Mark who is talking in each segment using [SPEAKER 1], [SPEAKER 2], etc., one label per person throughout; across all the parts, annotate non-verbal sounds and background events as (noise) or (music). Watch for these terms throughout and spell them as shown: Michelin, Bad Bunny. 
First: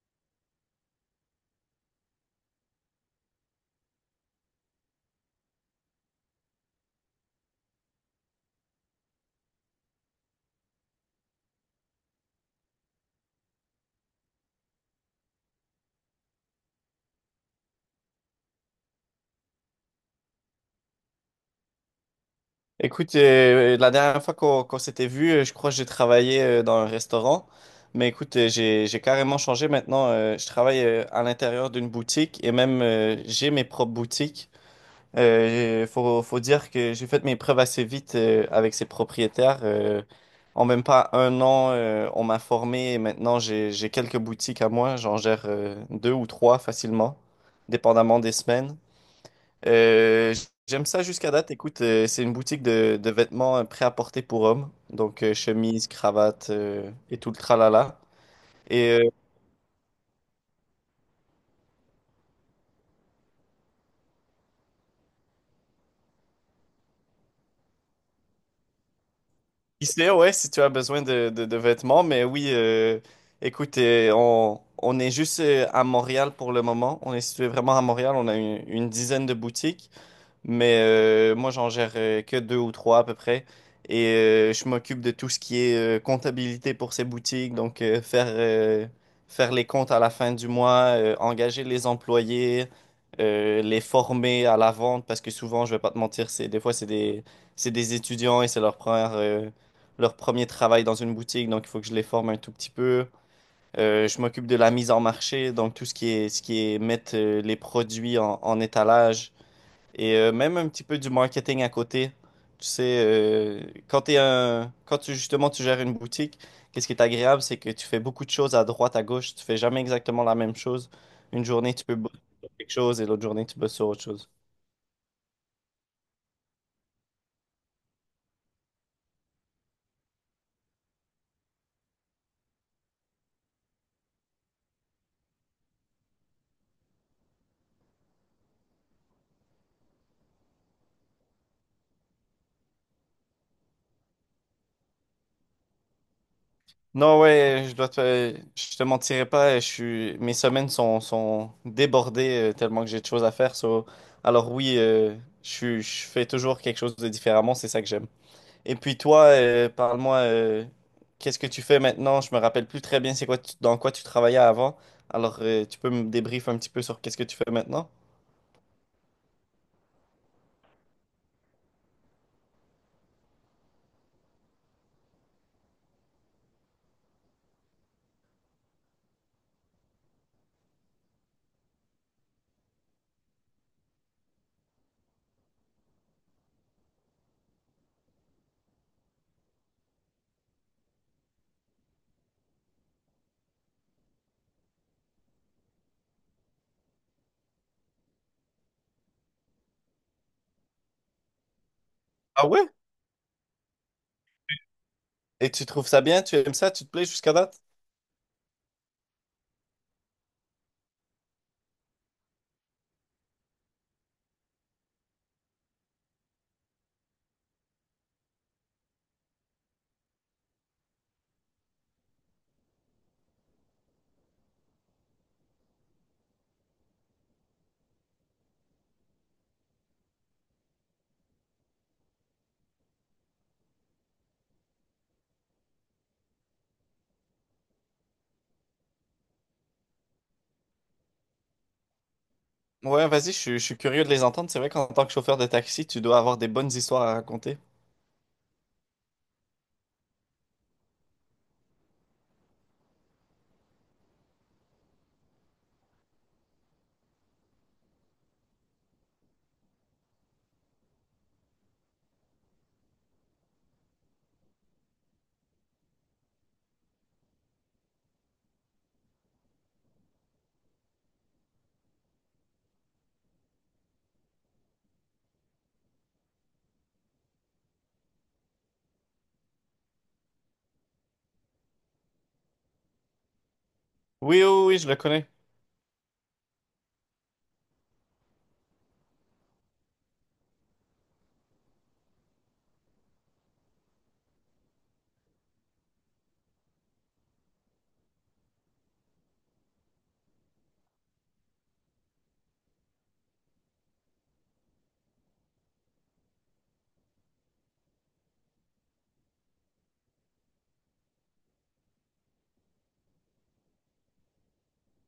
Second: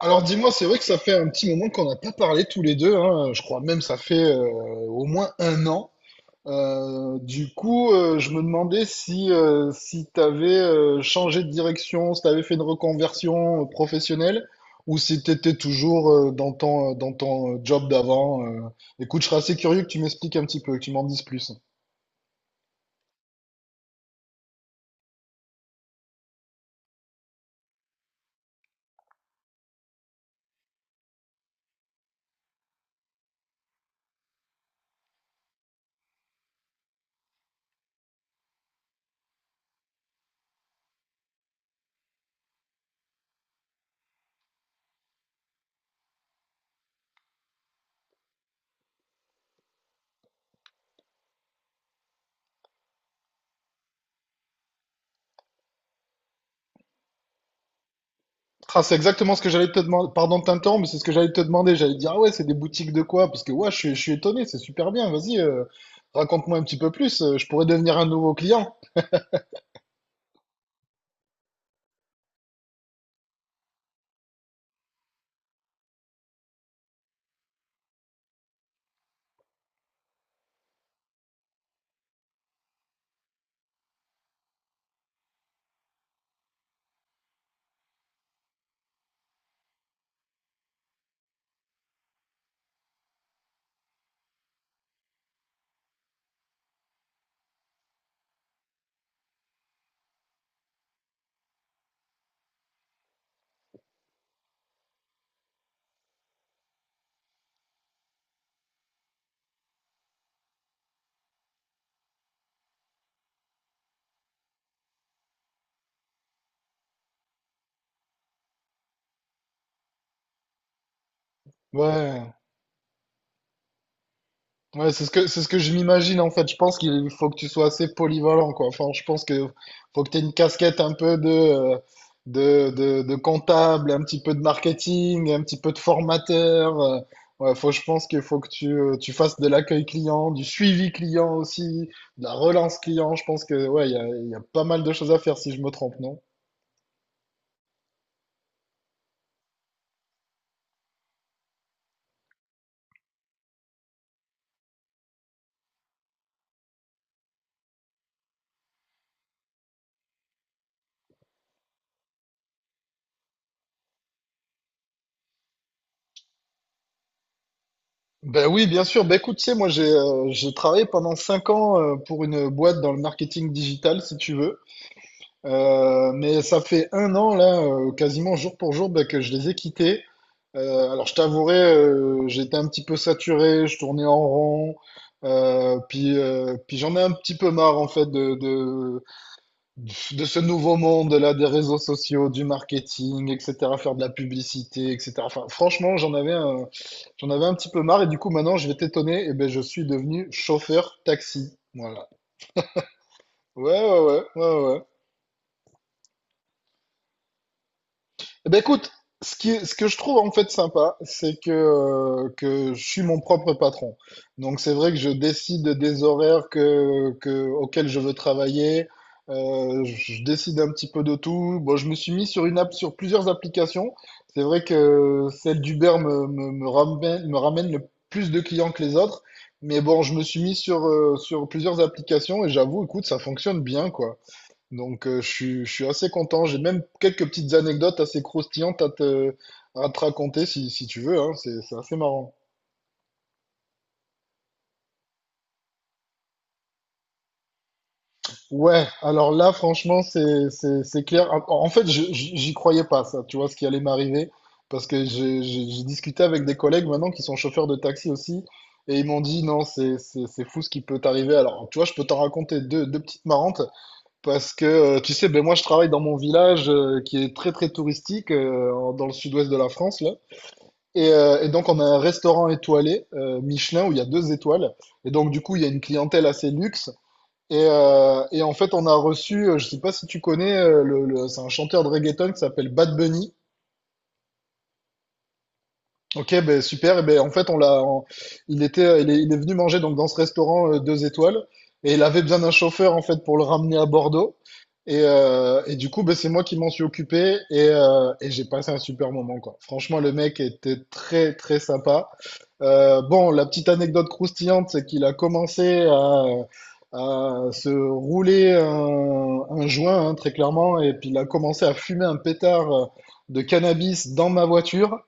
[SPEAKER 1] Alors dis-moi, c'est vrai que ça fait un petit moment qu'on n'a pas parlé tous les deux, hein. Je crois même ça fait au moins un an. Du coup, je me demandais si, si tu avais changé de direction, si tu avais fait une reconversion professionnelle ou si tu étais toujours dans ton job d'avant. Écoute, je serais assez curieux que tu m'expliques un petit peu, que tu m'en dises plus.
[SPEAKER 2] Écoute, la dernière fois qu'on s'était vu, je crois que j'ai travaillé dans un restaurant. Mais écoute, j'ai carrément changé maintenant. Je travaille à l'intérieur d'une boutique et même j'ai mes propres boutiques. Faut dire que j'ai fait mes preuves assez vite avec ces propriétaires. En même pas un an, on m'a formé et maintenant j'ai quelques boutiques à moi. J'en gère deux ou trois facilement, dépendamment des semaines. Euh, J'aime ça jusqu'à date. Écoute, c'est une boutique de vêtements prêt-à-porter pour hommes. Donc, chemise, cravate et tout le tralala.
[SPEAKER 1] Ah,
[SPEAKER 2] Et
[SPEAKER 1] c'est exactement ce que j'allais te demander. Pardon de t'interrompre, mais c'est ce que j'allais te demander. J'allais te dire, ah ouais, c'est des boutiques de quoi? Parce que ouais, je suis étonné, c'est super bien. Vas-y, raconte-moi un petit peu plus. Je pourrais devenir un nouveau client.
[SPEAKER 2] qui sait, ouais, si tu as besoin de vêtements. Mais oui, écoute, on est juste à Montréal pour le moment. On est situé vraiment à Montréal. On a une dizaine de boutiques. Mais moi, j'en gère que deux ou trois à peu près. Et je m'occupe de tout ce qui est comptabilité pour ces boutiques. Donc, faire les comptes à la fin du mois, engager les employés, les former à la vente. Parce que souvent, je vais pas te mentir, des fois, c'est des étudiants et c'est leur premier travail dans une boutique. Donc, il faut que je les forme un tout petit peu. Je m'occupe de la mise en marché. Donc, tout ce qui est mettre les produits en étalage et même un petit peu du marketing à côté. Tu sais, quand tu justement tu gères une boutique, qu'est-ce qui est agréable, c'est que tu fais beaucoup de choses à droite, à gauche. Tu fais jamais exactement la même chose. Une journée, tu peux bosser
[SPEAKER 1] Ouais.
[SPEAKER 2] sur quelque chose et l'autre journée, tu bosses sur autre chose.
[SPEAKER 1] Ouais, c'est ce que je m'imagine en fait. Je pense qu'il faut que tu sois assez polyvalent, quoi. Enfin, je pense que faut que tu aies une casquette un peu de comptable, un petit peu de marketing, un petit peu de formateur. Ouais, faut, je pense qu'il faut que tu fasses de l'accueil client, du suivi client aussi, de la relance client. Je pense que ouais, il y a pas mal de choses à faire si je me trompe, non?
[SPEAKER 2] Non, ouais, je te mentirai pas. Mes semaines sont débordées tellement que j'ai de choses à faire. Alors oui, je fais toujours quelque chose de différemment. C'est ça que j'aime. Et puis toi, parle-moi, qu'est-ce que tu fais maintenant? Je me rappelle plus très bien dans quoi tu travaillais avant. Alors, tu peux me débrief un petit peu sur qu'est-ce que tu fais maintenant?
[SPEAKER 1] Ben oui, bien sûr. Ben écoute, tu sais, moi j'ai travaillé pendant 5 ans pour une boîte dans le marketing digital, si tu veux. Mais ça fait un an, là, quasiment jour pour jour, bah, que je les ai quittés. Alors, je t'avouerai, j'étais un petit peu saturé, je tournais en rond. Puis j'en ai un petit peu marre, en fait, de ce nouveau monde, là, des réseaux sociaux, du marketing, etc., faire de la publicité, etc. Enfin, franchement, j'en avais un petit peu marre. Et du coup, maintenant, je vais t'étonner, et ben, je suis devenu chauffeur taxi. Voilà.
[SPEAKER 2] Ah ouais?
[SPEAKER 1] Ouais, ouais, ouais, ouais, ouais.
[SPEAKER 2] Et tu trouves ça bien? Tu aimes ça? Tu te plais jusqu'à date?
[SPEAKER 1] Eh ben écoute, ce que je trouve en fait sympa, c'est que je suis mon propre patron. Donc c'est vrai que je décide des horaires auxquels je veux travailler. Je décide un petit peu de tout. Bon, je me suis mis sur une app, sur plusieurs applications. C'est vrai que celle d'Uber me ramène le plus de clients que les autres. Mais bon, je me suis mis sur, sur plusieurs applications et j'avoue, écoute, ça fonctionne bien, quoi. Donc, je suis assez content. J'ai même quelques petites anecdotes assez croustillantes à te raconter si tu veux, hein. C'est assez marrant.
[SPEAKER 2] Ouais, vas-y, je suis curieux de les entendre. C'est vrai qu'en tant que chauffeur de taxi, tu dois avoir des bonnes histoires à raconter.
[SPEAKER 1] Ouais, alors là, franchement, c'est clair. En fait, j'y croyais pas, ça, tu vois, ce qui allait m'arriver. Parce que j'ai discuté avec des collègues maintenant qui sont chauffeurs de taxi aussi. Et ils m'ont dit, non, c'est fou ce qui peut t'arriver. Alors, tu vois, je peux t'en raconter deux petites marrantes. Parce que, tu sais, ben moi, je travaille dans mon village qui est très, très touristique dans le sud-ouest de la France. Et donc, on a un restaurant étoilé, Michelin, où il y a deux étoiles. Et donc, du coup, il y a une clientèle assez luxe. Et en fait, on a reçu, je sais pas si tu connais, c'est un chanteur de reggaeton qui s'appelle Bad Bunny.
[SPEAKER 2] Oui, oui, oui, je le connais.
[SPEAKER 1] Ok, ben super. Et ben en fait, il est venu manger donc dans ce restaurant deux étoiles et il avait besoin d'un chauffeur en fait pour le ramener à Bordeaux. Et du coup, ben, c'est moi qui m'en suis occupé et j'ai passé un super moment quoi. Franchement, le mec était très très sympa. Bon, la petite anecdote croustillante, c'est qu'il a commencé à se rouler un joint hein, très clairement et puis il a commencé à fumer un pétard de cannabis dans ma voiture.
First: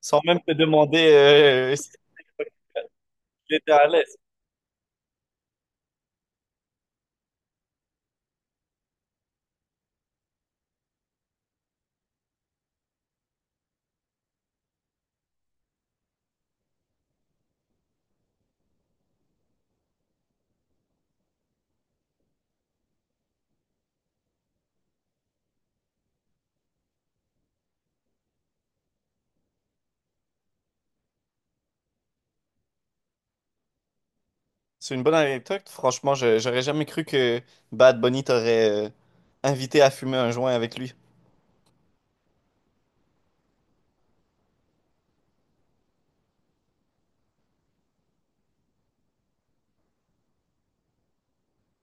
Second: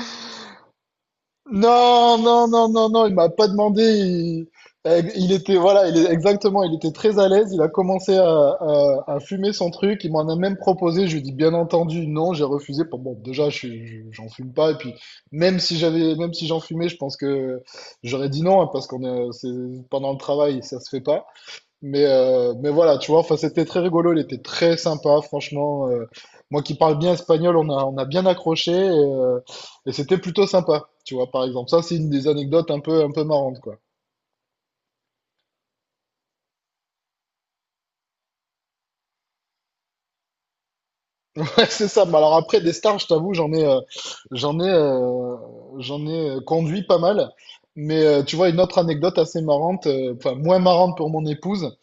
[SPEAKER 2] Sans même te demander (laughs) si
[SPEAKER 1] Non, non, non, non, non, il m'a pas
[SPEAKER 2] tu étais
[SPEAKER 1] demandé.
[SPEAKER 2] à l'aise.
[SPEAKER 1] Il était, voilà, il est exactement, il était très à l'aise. Il a commencé à fumer son truc. Il m'en a même proposé. Je lui ai dit, bien entendu, non, j'ai refusé. Bon, bon, déjà, j'en fume pas. Et puis, même si j'en fumais, je pense que j'aurais dit non, hein, c'est, pendant le travail, ça se fait pas. Mais voilà, tu vois, enfin, c'était très rigolo, il était très sympa, franchement. Moi qui parle bien espagnol, on a bien accroché et c'était plutôt sympa, tu vois, par exemple. Ça, c'est une des anecdotes un peu marrantes, quoi.
[SPEAKER 2] C'est une bonne anecdote. Franchement, j'aurais jamais cru que Bad Bunny t'aurait invité à fumer un joint avec lui.
[SPEAKER 1] (laughs) Ouais, c'est ça. Mais alors après, des stars, je t'avoue, j'en ai, j'en ai, euh, conduit pas mal. Mais tu vois, une autre anecdote assez marrante, enfin, moins marrante pour mon épouse.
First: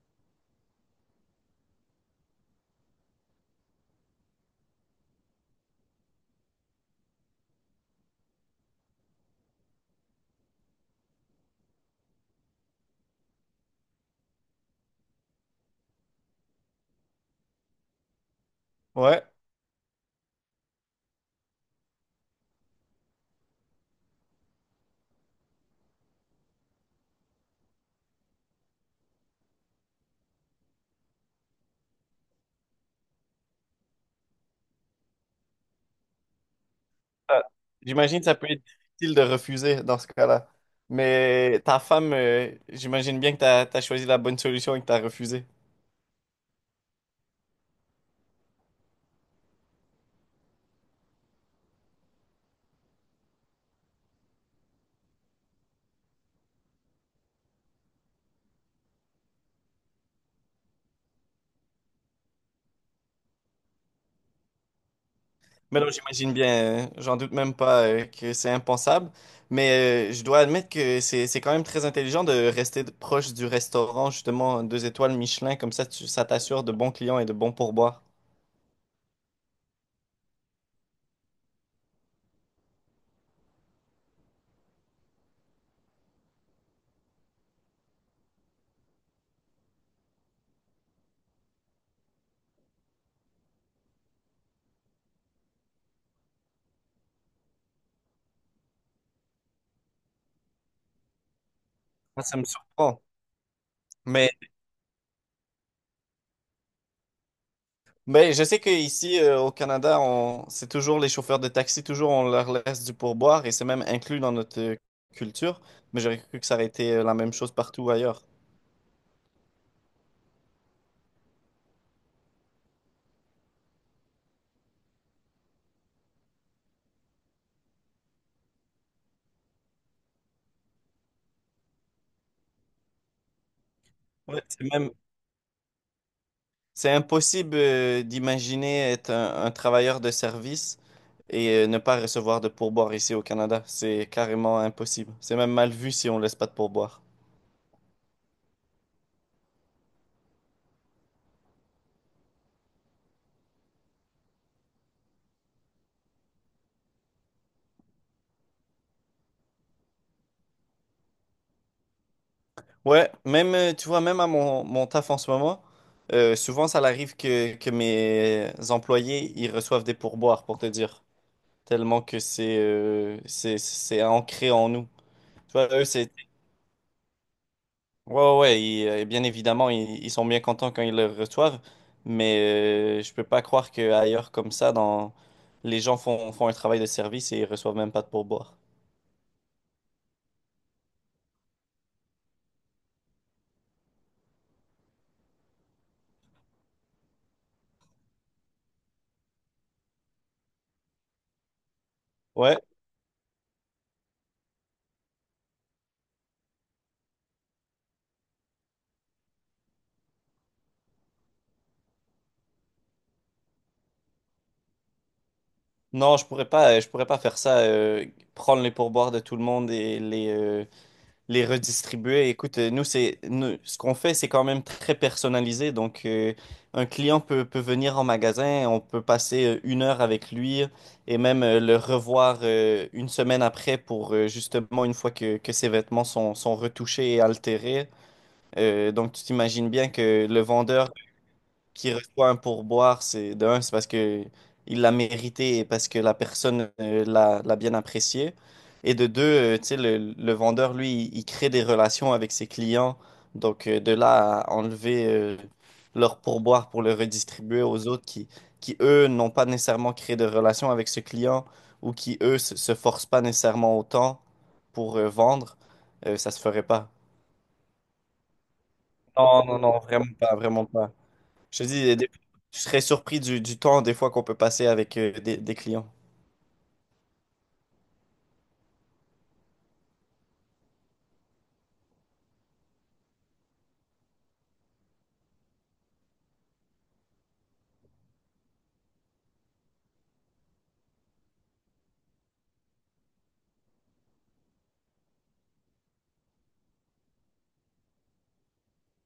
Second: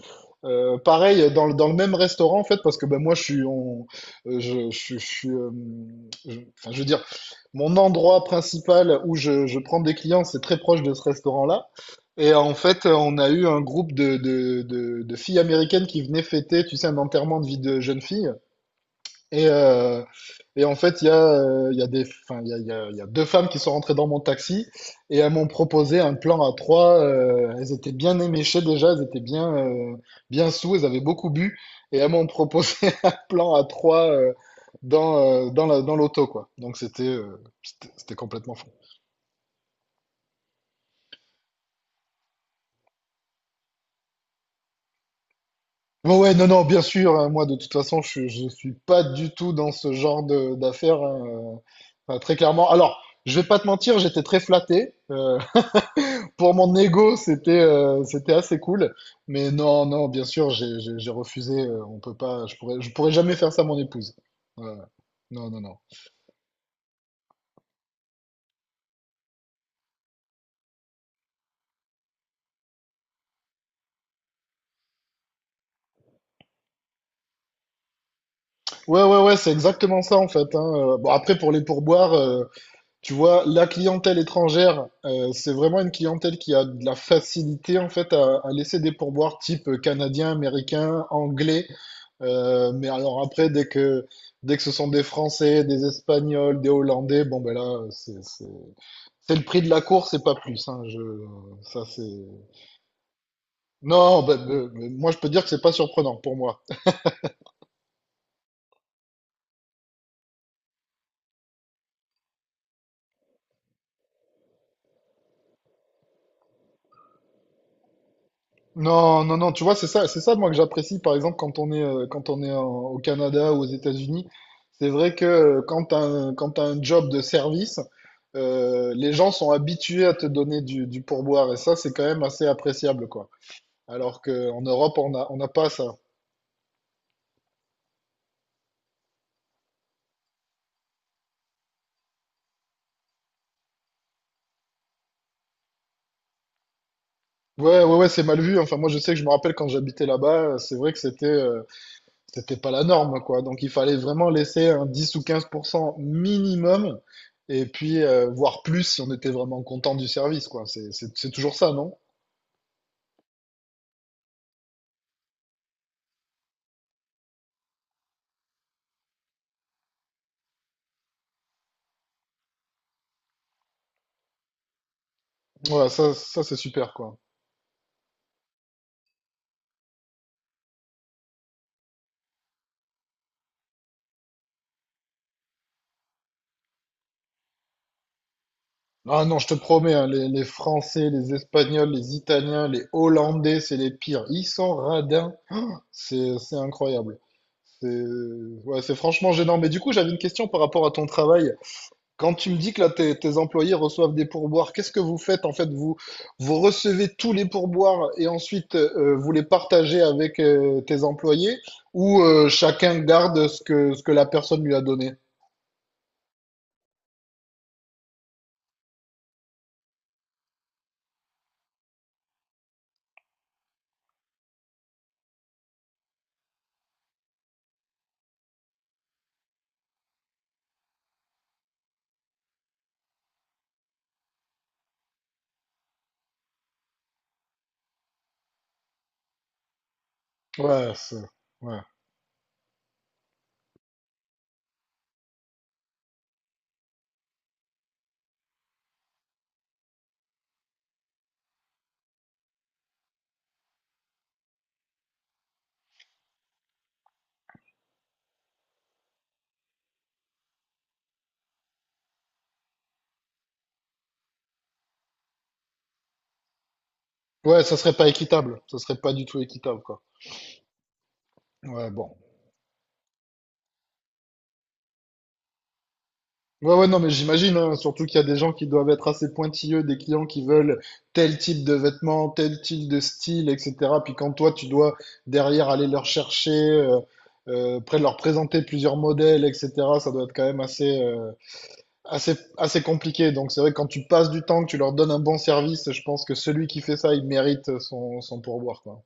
[SPEAKER 1] Pareil, dans le même restaurant, en fait, parce que ben, moi, euh, je, je, suis- je suis euh, enfin, je veux dire, mon endroit principal où je prends des clients, c'est très proche de ce restaurant-là. Et en fait, on a eu un groupe de filles américaines qui venaient fêter, tu sais, un enterrement de vie de jeune fille.
[SPEAKER 2] Ouais.
[SPEAKER 1] Et, euh, et en fait, il y a deux femmes qui sont rentrées dans mon taxi et elles m'ont proposé un plan à trois. Elles étaient bien éméchées déjà, elles étaient bien sous, elles avaient beaucoup bu et elles m'ont proposé (laughs) un plan à trois dans l'auto, quoi. Donc c'était, euh,
[SPEAKER 2] Ah,
[SPEAKER 1] c'était, c'était
[SPEAKER 2] j'imagine que ça peut
[SPEAKER 1] complètement
[SPEAKER 2] être
[SPEAKER 1] fou.
[SPEAKER 2] difficile de refuser dans ce cas-là. Mais ta femme, j'imagine bien que t'as choisi la bonne solution et que t'as refusé.
[SPEAKER 1] Bon, ouais, non, non, bien sûr, hein, moi de toute façon, je suis pas du tout dans ce genre d'affaires, hein, enfin, très clairement. Alors, je vais pas te mentir, j'étais très flatté. Pour mon ego, c'était assez cool. Mais non, non, bien sûr, j'ai refusé. On peut pas, je pourrais jamais faire ça à mon épouse. Ouais. Ouais. Non, non, non.
[SPEAKER 2] Mais non, j'imagine bien, j'en doute même pas, que c'est impensable. Mais je dois admettre que c'est quand même très intelligent de rester proche du restaurant, justement, deux étoiles Michelin, comme ça ça t'assure de bons clients et de bons pourboires.
[SPEAKER 1] Ouais, ouais, ouais, c'est exactement ça en fait, hein. Bon, après, pour les pourboires, tu vois, la clientèle étrangère, c'est vraiment une clientèle qui a de la facilité en fait à laisser des pourboires type canadien, américain, anglais. Mais alors après, dès que ce sont des Français, des Espagnols, des Hollandais, bon ben là, c'est le prix de la course et pas plus, hein. Ça,
[SPEAKER 2] Moi,
[SPEAKER 1] c'est...
[SPEAKER 2] ça me surprend.
[SPEAKER 1] Non,
[SPEAKER 2] Mais
[SPEAKER 1] bah, moi, je peux dire que c'est pas surprenant pour moi.
[SPEAKER 2] Mais je sais qu'ici, au Canada, on... c'est toujours les chauffeurs de taxi, toujours on leur laisse du pourboire et c'est même inclus dans notre culture. Mais j'aurais cru que ça aurait été la même chose partout ailleurs.
[SPEAKER 1] Non, non, non, tu vois, c'est ça, moi, que j'apprécie, par exemple, quand on est au Canada ou aux États-Unis. C'est vrai que quand t'as un job de service, les gens sont habitués à te donner du pourboire. Et ça, c'est quand même assez appréciable, quoi. Alors
[SPEAKER 2] Ouais,
[SPEAKER 1] qu'en
[SPEAKER 2] c'est même...
[SPEAKER 1] Europe, on n'a pas ça.
[SPEAKER 2] C'est impossible d'imaginer être un travailleur de service et ne pas recevoir de pourboire ici au Canada. C'est carrément impossible. C'est même mal vu si on laisse pas de pourboire.
[SPEAKER 1] Ouais, ouais, ouais, c'est mal vu. Enfin, moi, je sais que je me rappelle quand j'habitais là-bas, c'est vrai que c'était pas la norme, quoi. Donc il fallait vraiment laisser un 10 ou 15% minimum, et puis voire plus si on était vraiment content du service, quoi. C'est toujours ça, non?
[SPEAKER 2] Ouais, même, tu vois, même à mon taf en ce moment, souvent ça arrive que mes employés, ils reçoivent des pourboires, pour te dire, tellement que c'est ancré en nous. Tu vois, eux,
[SPEAKER 1] Voilà,
[SPEAKER 2] c'est...
[SPEAKER 1] ça c'est super, quoi.
[SPEAKER 2] Ouais, ouais, ouais, bien évidemment, ils sont bien contents quand ils le reçoivent, mais je peux pas croire qu'ailleurs comme ça, dans... les gens font un travail de service et ils reçoivent même pas de pourboire.
[SPEAKER 1] Ah non, je te promets, hein, les Français, les Espagnols, les Italiens, les Hollandais, c'est les pires. Ils sont radins, c'est incroyable. C'est ouais, c'est franchement gênant. Mais du coup, j'avais une question par rapport à ton travail. Quand tu me
[SPEAKER 2] Ouais,
[SPEAKER 1] dis que là, tes employés reçoivent des pourboires, qu'est-ce que vous faites en fait? Vous, vous recevez tous les pourboires et ensuite vous les partagez avec tes employés ou chacun garde ce que la personne lui a donné?
[SPEAKER 2] non, je pourrais pas faire ça, prendre les pourboires de tout le monde et les redistribuer. Écoute, nous, ce qu'on fait, c'est quand même très personnalisé. Donc, un client peut venir en magasin, on peut passer une heure avec lui et même le revoir une semaine après pour justement, une fois que ses vêtements sont retouchés et altérés. Donc, tu t'imagines bien que le vendeur
[SPEAKER 1] Ouais, ouais.
[SPEAKER 2] qui reçoit un pourboire, c'est de un, c'est parce que il l'a mérité et parce que la personne l'a bien apprécié. Et de deux, tu sais, le vendeur, lui, il crée des relations avec ses clients. Donc, de là à enlever leur pourboire pour le redistribuer aux autres qui eux, n'ont pas nécessairement créé de relation avec ce client ou qui, eux, se forcent pas nécessairement autant pour vendre, ça se ferait pas.
[SPEAKER 1] Ouais, ça serait pas équitable. Ça serait pas du tout
[SPEAKER 2] Non, non, non,
[SPEAKER 1] équitable, quoi.
[SPEAKER 2] vraiment pas, vraiment pas. Je te
[SPEAKER 1] Ouais,
[SPEAKER 2] dis, des-
[SPEAKER 1] bon.
[SPEAKER 2] je serais surpris du temps des fois qu'on peut passer avec des clients.
[SPEAKER 1] Ouais, ouais, non, mais j'imagine, hein, surtout qu'il y a des gens qui doivent être assez pointilleux, des clients qui veulent tel type de vêtements, tel type de style, etc. Puis quand toi, tu dois derrière aller leur chercher, après leur présenter plusieurs modèles, etc., ça doit être quand même assez compliqué. Donc c'est vrai que quand tu passes du temps, que tu leur donnes un bon service, je pense que celui qui fait ça, il mérite son pourboire, quoi.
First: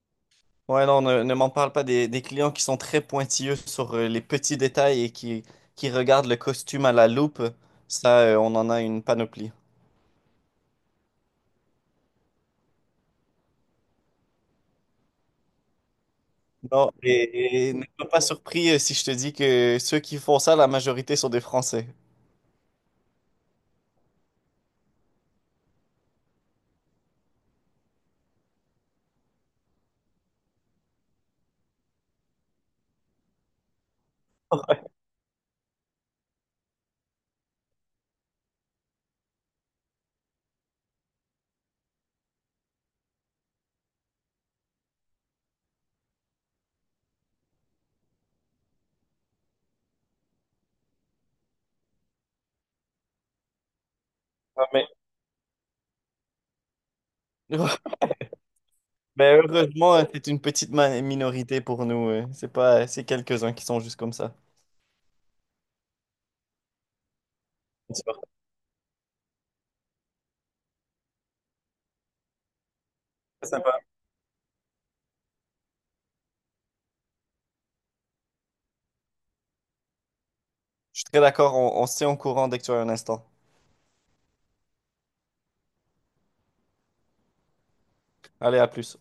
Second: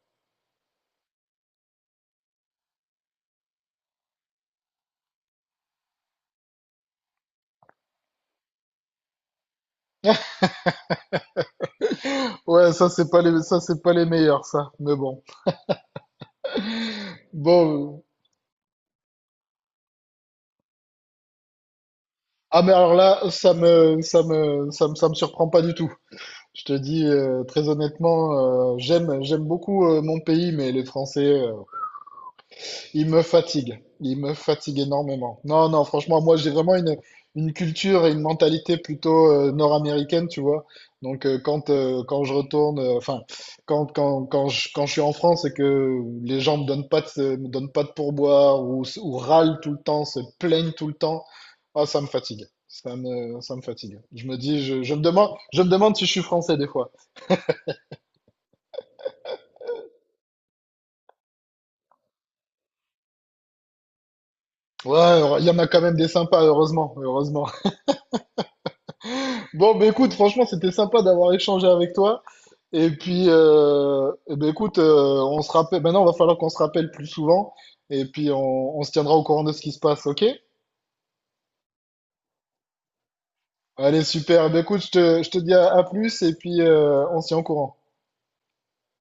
[SPEAKER 2] Ouais, non, ne m'en parle pas des clients qui sont très pointilleux sur les petits détails et qui regardent le costume à la loupe. Ça, on en a une panoplie.
[SPEAKER 1] Ouais, ça, c'est pas les meilleurs, ça. Mais bon.
[SPEAKER 2] Non, et ne
[SPEAKER 1] Bon.
[SPEAKER 2] sois pas surpris si je te dis que ceux qui font ça, la majorité sont des Français.
[SPEAKER 1] Ah, mais alors là, ça me surprend pas du tout. Je te dis très honnêtement, j'aime beaucoup mon pays, mais les Français, ils me fatiguent. Ils me fatiguent
[SPEAKER 2] (laughs)
[SPEAKER 1] énormément. Non, non, franchement, moi j'ai vraiment une culture et une mentalité plutôt nord-américaine, tu vois. Donc quand je retourne, enfin quand je suis en France et que les gens me donnent pas de pourboire ou râlent tout le temps, se plaignent tout le temps, ah ça me fatigue. Ça me fatigue. Je me dis,
[SPEAKER 2] Ouais,
[SPEAKER 1] je,
[SPEAKER 2] mais,
[SPEAKER 1] je me demande je me demande si je suis français des fois.
[SPEAKER 2] (laughs) mais heureusement, c'est une petite minorité pour nous. C'est pas, c'est quelques-uns qui sont juste comme ça.
[SPEAKER 1] Ouais, il y en a quand même des sympas, heureusement, heureusement. (laughs) Bon, bah écoute, franchement, c'était sympa d'avoir échangé avec toi. Et puis,
[SPEAKER 2] C'est sympa.
[SPEAKER 1] eh ben, écoute, on se rappelle. Maintenant, il va falloir qu'on se rappelle plus souvent. Et puis, on se tiendra au courant de ce qui se passe, ok?
[SPEAKER 2] Je suis très d'accord, on se tient au courant dès que tu as un instant.
[SPEAKER 1] Allez, super. Eh ben, écoute, je te dis à plus. Et puis, on se tient au courant.
[SPEAKER 2] Allez, à plus.